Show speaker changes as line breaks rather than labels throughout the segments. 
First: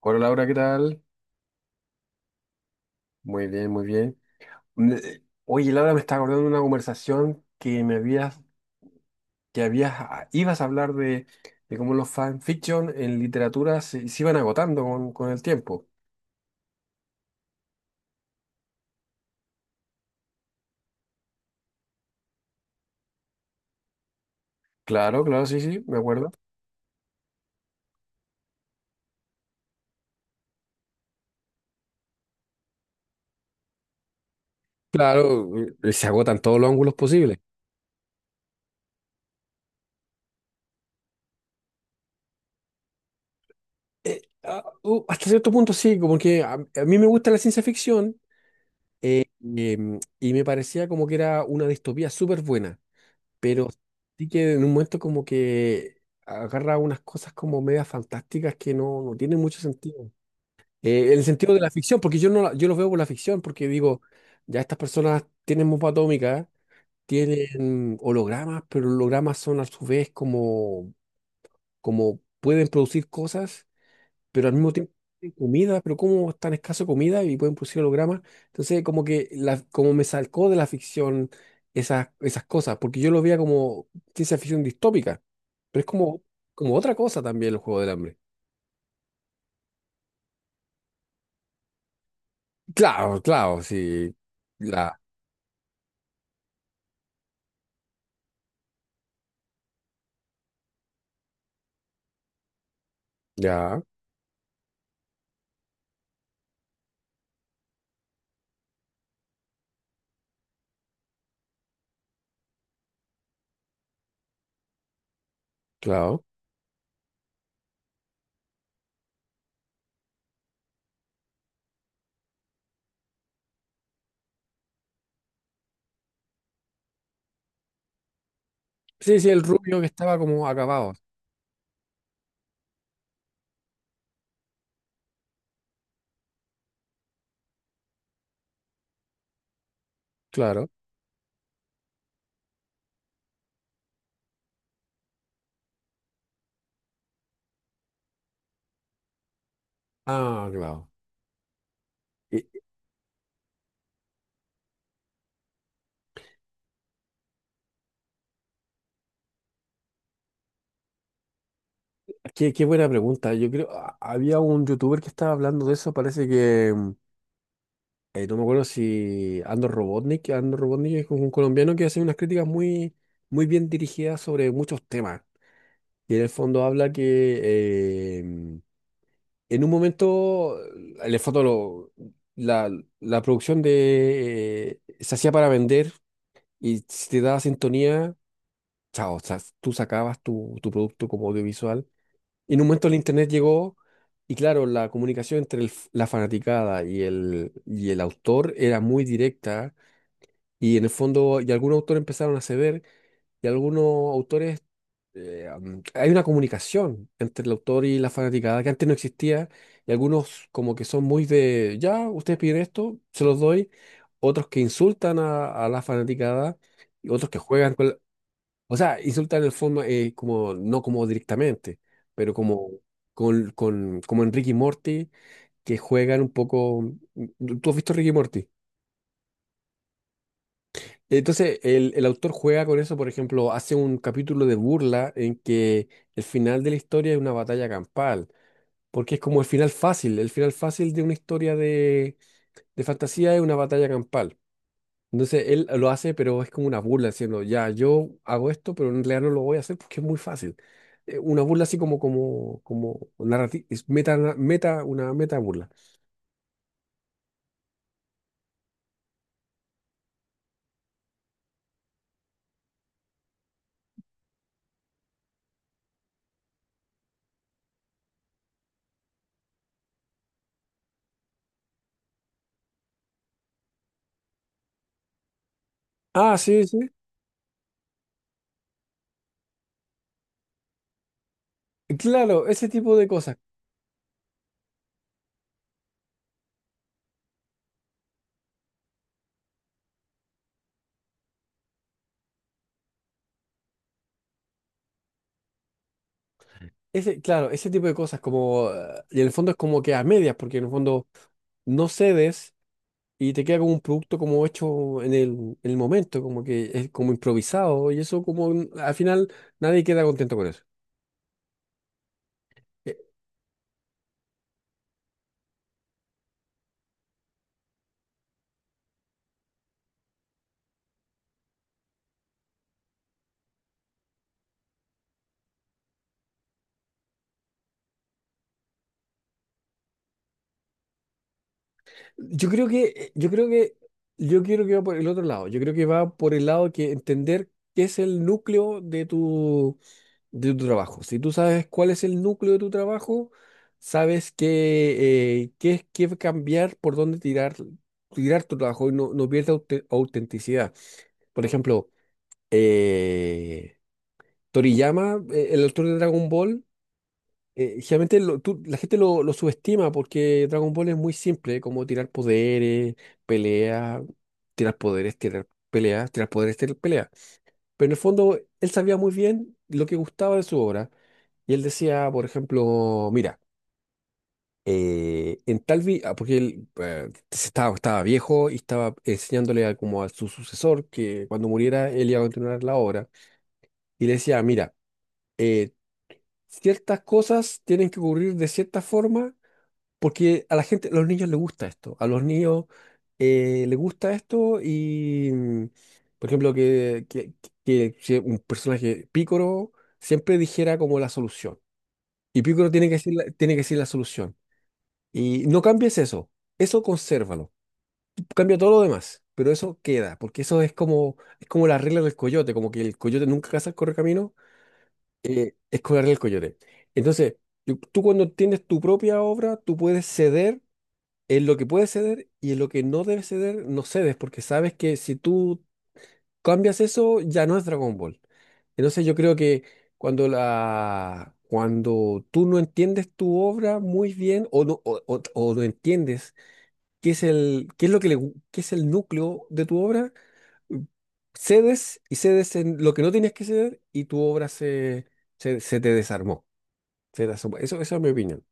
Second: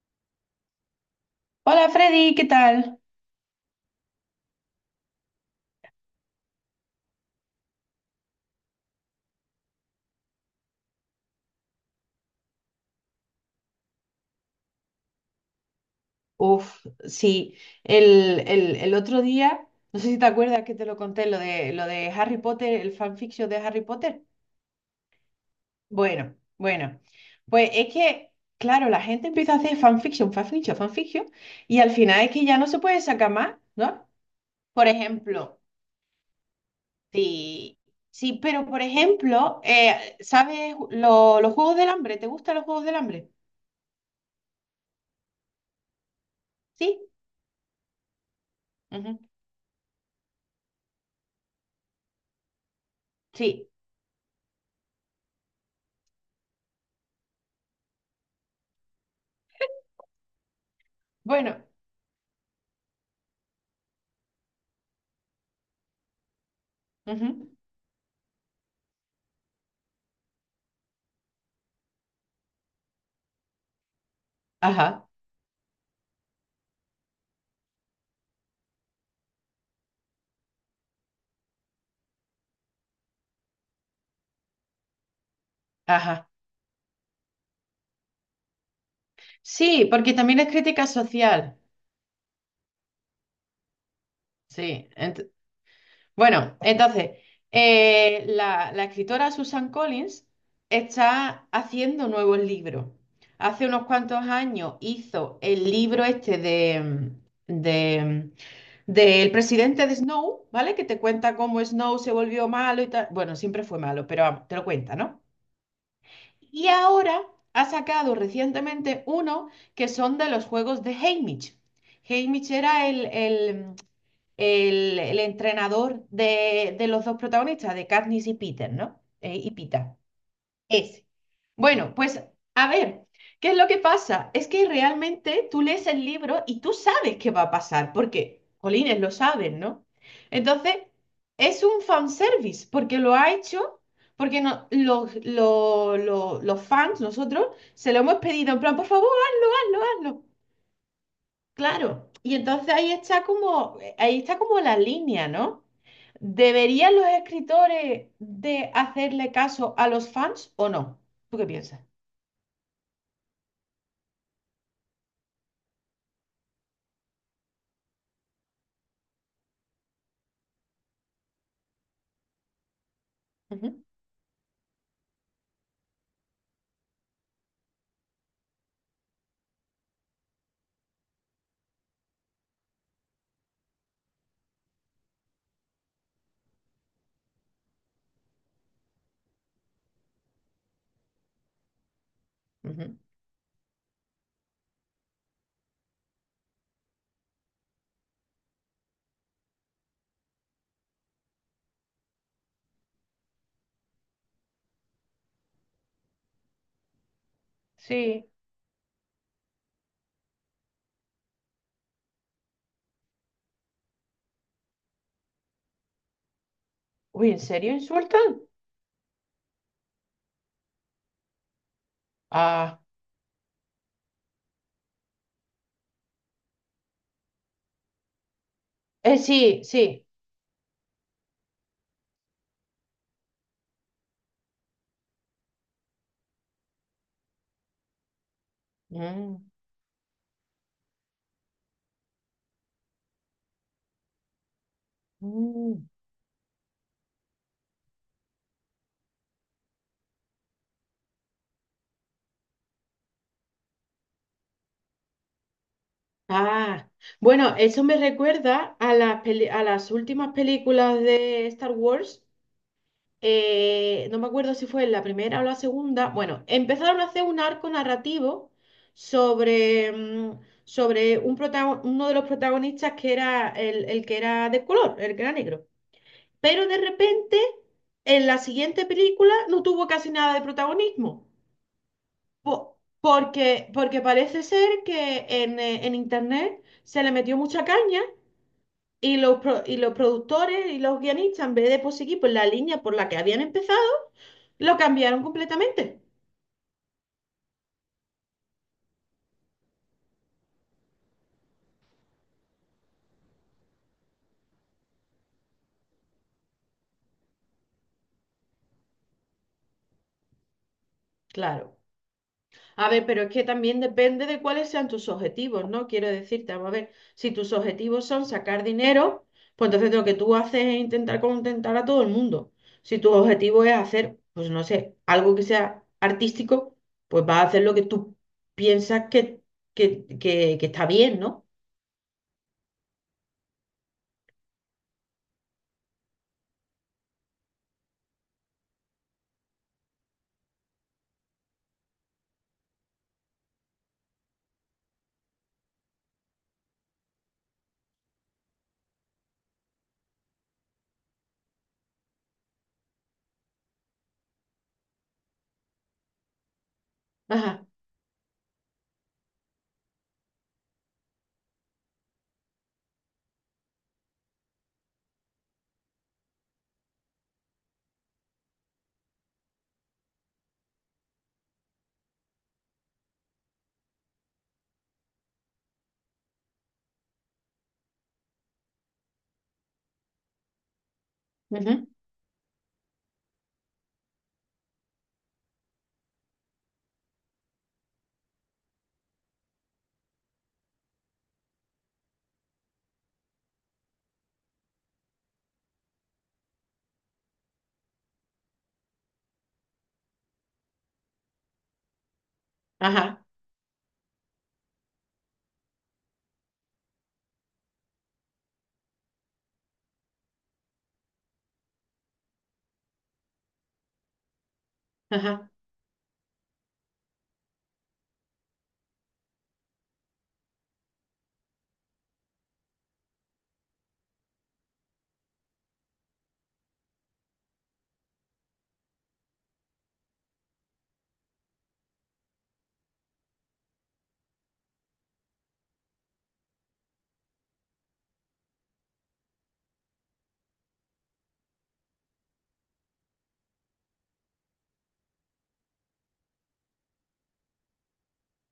Hola Laura, ¿qué tal?
Hola Freddy, ¿qué tal?
Muy bien, muy bien. Me- Oye, Laura, me está acordando de una conversación que habías, ibas a hablar de cómo los fanfiction en literatura se iban agotando con el tiempo.
Uf, sí, el otro día, no sé si te acuerdas que te lo conté, lo de Harry Potter, el fanfiction de Harry Potter.
Claro, claro, sí, sí, me acuerdo.
Bueno, pues es que, claro, la gente empieza a hacer fanfiction, y al final es que ya no se puede sacar más, ¿no? Por
Claro,
ejemplo,
se agotan todos los ángulos posibles.
sí, sí, pero por ejemplo, ¿sabes los Juegos del Hambre? ¿Te gustan los Juegos del Hambre?
Hasta cierto punto sí, como que a mí
Sí,
me gusta la ciencia ficción
ujú.
eh, y me parecía como que era una distopía súper buena.
Sí,
Pero sí que en un momento como que agarra unas cosas como medias fantásticas que no tienen mucho sentido. En el sentido de
bueno,
la ficción, porque yo no la- yo los veo por la ficción, porque digo, ya estas personas tienen bomba atómica,
ujú.
tienen hologramas, pero hologramas son a su vez como pueden producir cosas pero al mismo tiempo
Ajá.
tienen comida, pero cómo es tan escaso comida y pueden producir hologramas. Entonces, como que como me salcó de la ficción esas cosas, porque yo lo veía como ciencia ficción distópica, pero es como,
Ajá.
como otra cosa también el Juego del Hambre.
Sí, porque también es crítica social.
Claro, claro, sí.
Sí.
La,
Entonces, la escritora Susan Collins está haciendo nuevos libros. Hace
ya,
unos cuantos años hizo el libro este de, del presidente de Snow, ¿vale? Que te cuenta cómo Snow se volvió malo y tal. Bueno, siempre fue malo, pero vamos, te lo cuenta, ¿no?
claro.
Y ahora ha sacado recientemente uno que son de los juegos de Haymitch. Haymitch era el entrenador de los dos protagonistas, de Katniss y Peter, ¿no?
Sí, sí, el
Y
rubio que
Pita.
estaba como acabado,
Ese. Bueno, pues a ver, ¿qué es lo que pasa? Es que realmente tú lees el libro y tú sabes qué va a pasar, porque Colines lo saben, ¿no?
claro.
Entonces, es un fanservice, porque lo ha hecho, porque no, los fans, nosotros, se lo hemos pedido en plan, por favor, hazlo.
Ah, claro.
Claro. Y
Y-
entonces ahí está como la línea, ¿no? ¿Deberían los escritores de hacerle caso a los fans o no? ¿Tú qué piensas?
qué buena pregunta. Yo creo, había un youtuber que estaba hablando de eso, parece que. No me acuerdo si Andor Robotnik es un colombiano que hace unas críticas muy, muy bien dirigidas sobre muchos temas. Y en el fondo habla que en un momento, en el fondo la, la producción se hacía para vender y si te daba sintonía, chao, o sea, tú sacabas tu producto como audiovisual. Y en un momento el
Ujú.
internet llegó y claro, la comunicación entre la fanaticada y y el autor era muy directa. Y en el fondo, y algunos autores empezaron a ceder, y algunos autores, hay una comunicación entre el autor y la
Sí.
fanaticada que antes no existía, y algunos como que son muy de, ya, ustedes piden esto, se los doy, otros que insultan a la fanaticada, y otros
Uy,
que
¿en serio
juegan
insultan?
o sea, insultan en forma, como, no como directamente, pero
Ah,
como en Ricky Morty, que juegan un poco, ¿tú has visto Ricky Morty?
sí, sí.
Entonces, el autor juega con eso, por ejemplo, hace un capítulo de burla en que el final de la historia es una batalla campal, porque es como
Mm,
el final fácil de una historia de fantasía es una batalla campal. Entonces, él lo
mm.
hace, pero es como una burla, diciendo, ya, yo hago esto, pero en realidad no lo voy a hacer porque es muy fácil. Una burla así como narrativa, una meta burla.
Ah, bueno, eso me recuerda a las a las últimas películas de Star Wars. No me acuerdo si fue en la primera o la segunda. Bueno, empezaron a hacer un arco narrativo sobre, sobre un uno de los protagonistas que era el que era de color, el que era negro.
Ah, sí,
Pero de
sí.
repente, en la siguiente película no tuvo casi nada de protagonismo.
Claro, ese tipo de cosas.
Porque parece ser que en internet se le metió mucha caña y los productores y los guionistas, en vez de pues, seguir por la línea por la que habían empezado, lo cambiaron completamente.
Claro, ese tipo de cosas y en el fondo es como que a medias, porque en el fondo no cedes y te queda como un producto como hecho en el momento, como que es como improvisado y eso al final nadie queda contento con eso.
Claro. A
Eh,
ver, pero es que también depende de cuáles sean tus objetivos, ¿no? Quiero decirte, vamos a ver, si tus objetivos son sacar dinero, pues entonces lo que tú haces es intentar contentar a todo el mundo. Si tu objetivo es hacer, pues no sé, algo que sea artístico, pues vas a hacer lo que tú piensas que está bien, ¿no?
Yo creo que, eh, yo creo que, yo quiero que va por el otro lado, yo creo que va por el lado que entender qué es el núcleo de tu trabajo. Si tú sabes cuál es el núcleo de tu trabajo, sabes qué cambiar, por dónde tirar, tu trabajo y no pierdas autenticidad. Por ejemplo, eh, Toriyama, el autor de Dragon Ball,
Ajá,
generalmente la gente lo subestima porque Dragon Ball es muy simple, como tirar poderes, peleas, tirar poderes, tirar peleas, tirar poderes, tirar peleas. Pero en el fondo, él sabía muy bien lo que gustaba de su obra. Y él decía, por ejemplo, mira, en tal vi- ah, porque él estaba viejo y estaba enseñándole como a su sucesor que cuando
ujú,
muriera él iba a continuar la obra. Y le decía, mira, eh, ciertas cosas tienen que ocurrir de cierta forma. Porque a la gente, a los niños les gusta esto, a los niños les gusta esto y, por ejemplo, que si un personaje, Pícoro, siempre dijera como la solución. Y Pícoro tiene que decir la,
ajá,
tiene que decir la solución. Y no cambies eso, eso consérvalo. Cambia todo lo demás, pero eso queda, porque eso es como la regla del coyote, como que el coyote nunca caza el correcamino,
ajá.
es con la regla del coyote. Entonces, tú cuando tienes tu propia obra, tú puedes ceder en lo que puedes ceder y en lo que no debes ceder, no cedes, porque sabes que si tú cambias eso, ya no es Dragon Ball. Entonces yo creo que cuando tú no entiendes tu obra muy bien o no entiendes qué es lo que le gu- qué es el núcleo de tu obra, cedes y cedes en lo que no tienes que ceder y tu obra se te desarmó. Se desarmó. Eso es mi opinión.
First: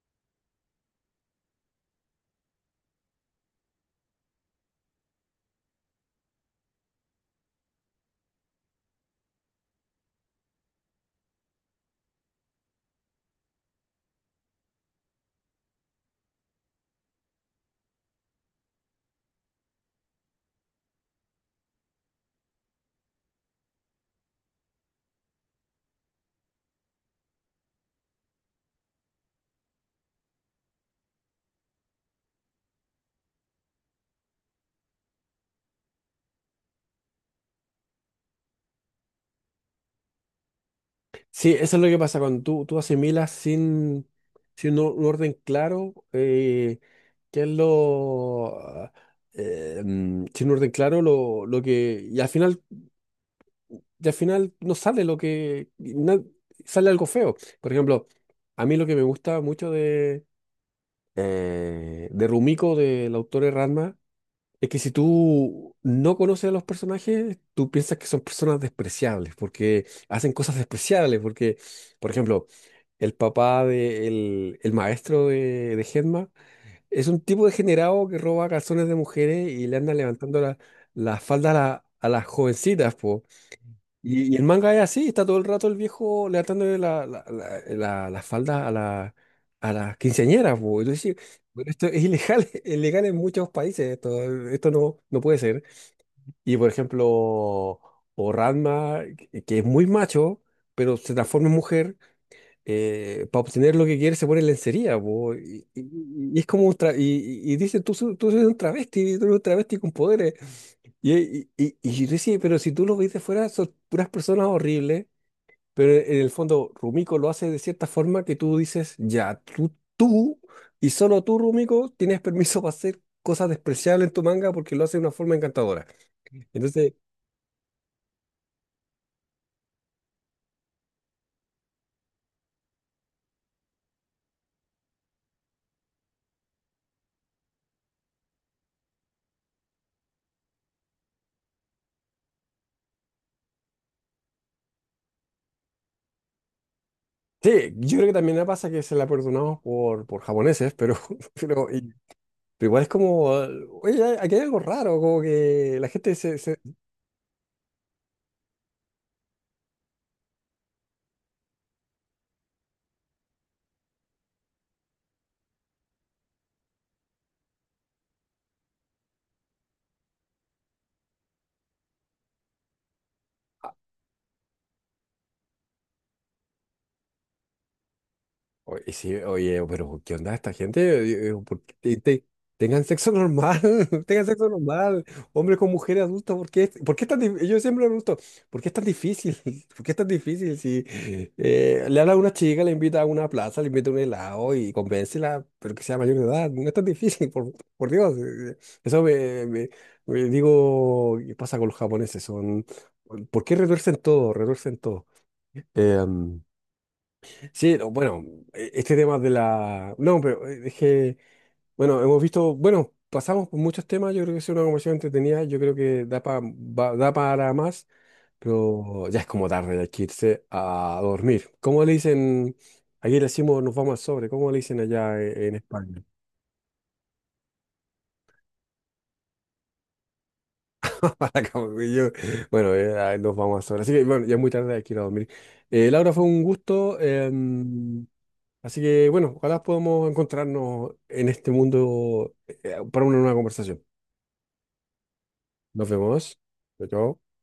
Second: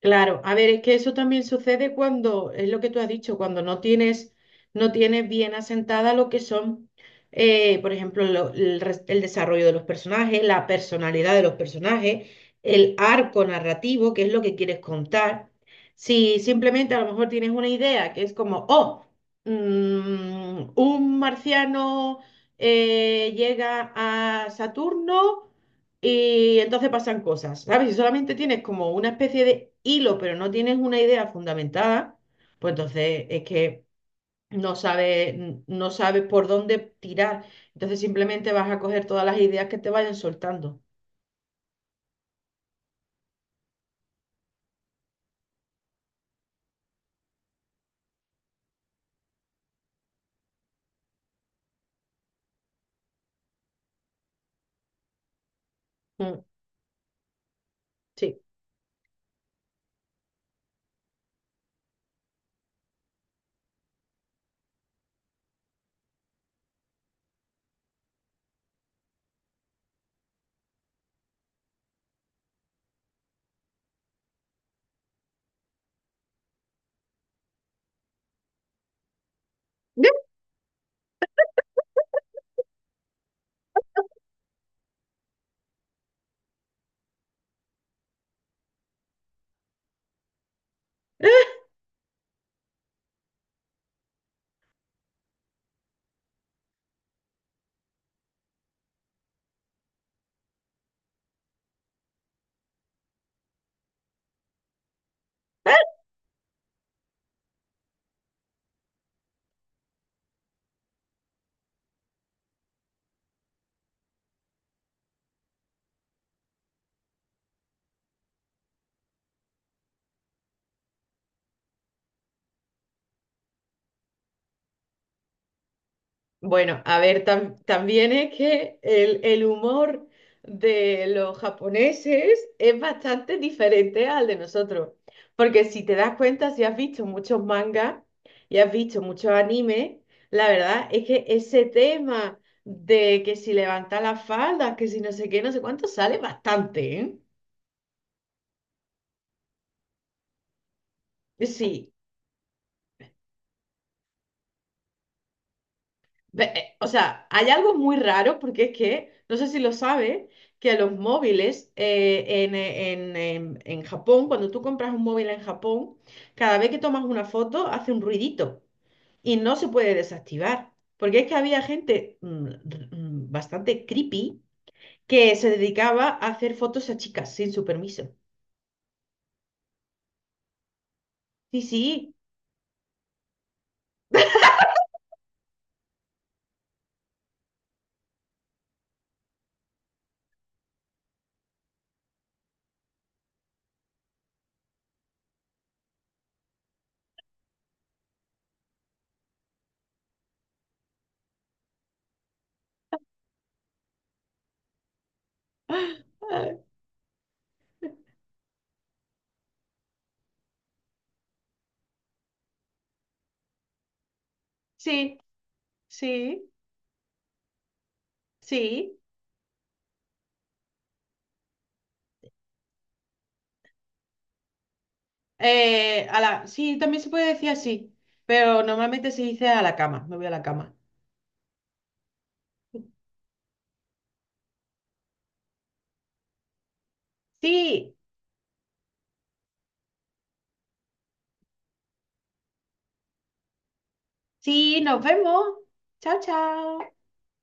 Claro, a ver, es que eso también sucede cuando, es lo que tú has dicho, cuando no tienes bien asentada lo que son, por ejemplo, el desarrollo de los personajes, la personalidad de los personajes, el arco narrativo, que es lo que quieres contar. Si simplemente a lo mejor tienes una idea que es como, oh, un marciano llega a Saturno y entonces pasan cosas, ¿sabes? Si solamente tienes como una especie de hilo, pero no tienes una idea fundamentada, pues entonces es que no sabes por dónde tirar. Entonces simplemente vas a coger todas las ideas que te vayan soltando.
Sí, eso es lo que pasa cuando tú asimilas sin un orden claro, qué es lo ah, mm, sin un orden claro lo que y al final no sale
Mm,
sale algo feo. Por ejemplo,
sí.
a mí lo que me gusta mucho de Rumiko, del autor de Ranma, es que si tú no conoces a los personajes, tú piensas que son personas despreciables, porque hacen cosas despreciables, porque, por ejemplo, el papá de el maestro de Genma es un tipo degenerado que roba calzones de mujeres y le anda levantando la, falda a las jovencitas, po. Y el manga es así, está todo el rato el viejo levantándole la falda a las quinceañeras, po. Y tú decís, pero esto es ilegal, es ilegal en muchos países, esto no puede ser. Y por ejemplo, o Ranma, que es muy macho, pero se transforma en mujer, para obtener lo que quiere se pone lencería, po. Y es como y dicen, tú eres un travesti, tú eres un travesti con poderes. Y yo decía, pero si tú lo ves de fuera, son puras personas horribles. Pero en el fondo, Rumiko lo hace de cierta forma que tú dices, ya, tú y solo tú, Rumiko, tienes permiso para hacer cosas despreciables en tu manga porque lo hace de una forma encantadora.
Bueno,
Entonces,
a ver, también es que el humor de los japoneses es bastante diferente al de nosotros. Porque si te das cuenta, si has visto muchos mangas y has visto muchos animes, la verdad es que ese tema de que si levanta las faldas, que si no sé qué, no sé cuánto, sale bastante, ¿eh?
sí, yo creo que también me pasa que se la perdonamos por japoneses, pero, pero, y-
Sí,
pero igual es como, oye, aquí hay algo raro, como que la gente se, se-
O sea, hay algo muy raro porque es que, no sé si lo sabes, que los móviles en Japón, cuando tú compras un móvil en Japón, cada vez que tomas una foto hace un ruidito y no se puede desactivar. Porque es que había gente bastante creepy que se dedicaba a hacer fotos a chicas sin su permiso.
Oye, sí, oye, pero ¿qué onda esta gente? ¿Por
Sí,
qué
sí.
tengan sexo normal, tengan sexo normal, hombres con mujeres adultas? ¿Por qué es tan difícil? Yo siempre me pregunto, ¿por qué es tan difícil? ¿Por qué es tan difícil si le habla a una chica, le invita a una plaza, le invita a un helado y convéncela, pero que sea mayor de edad? No es tan difícil, por Dios. Eso me digo, ¿qué pasa con los japoneses? Son, ¿por qué retuercen todo? Retuercen todo. Em, Sí, no, bueno, este tema No, pero es que, bueno, hemos visto, bueno, pasamos por muchos temas, yo creo que es una conversación
Sí,
entretenida, yo creo que da, pa-
sí,
va- da para más,
sí.
pero ya es como tarde, hay que irse a dormir. ¿Cómo le dicen? Aquí le decimos nos vamos al sobre, ¿cómo le dicen allá en España?
A la, sí, también se puede decir así, pero normalmente se dice a la cama, me voy a la cama.
Para Como que yo- Bueno, nos vamos al sobre. Así que, bueno, ya es muy tarde, hay que ir a dormir. Laura, fue un gusto.
Sí,
Así que bueno, ojalá podamos encontrarnos en este mundo para una nueva conversación.
sí, nos vemos.
Nos
Chao,
vemos.
chao.
Chao. Chao.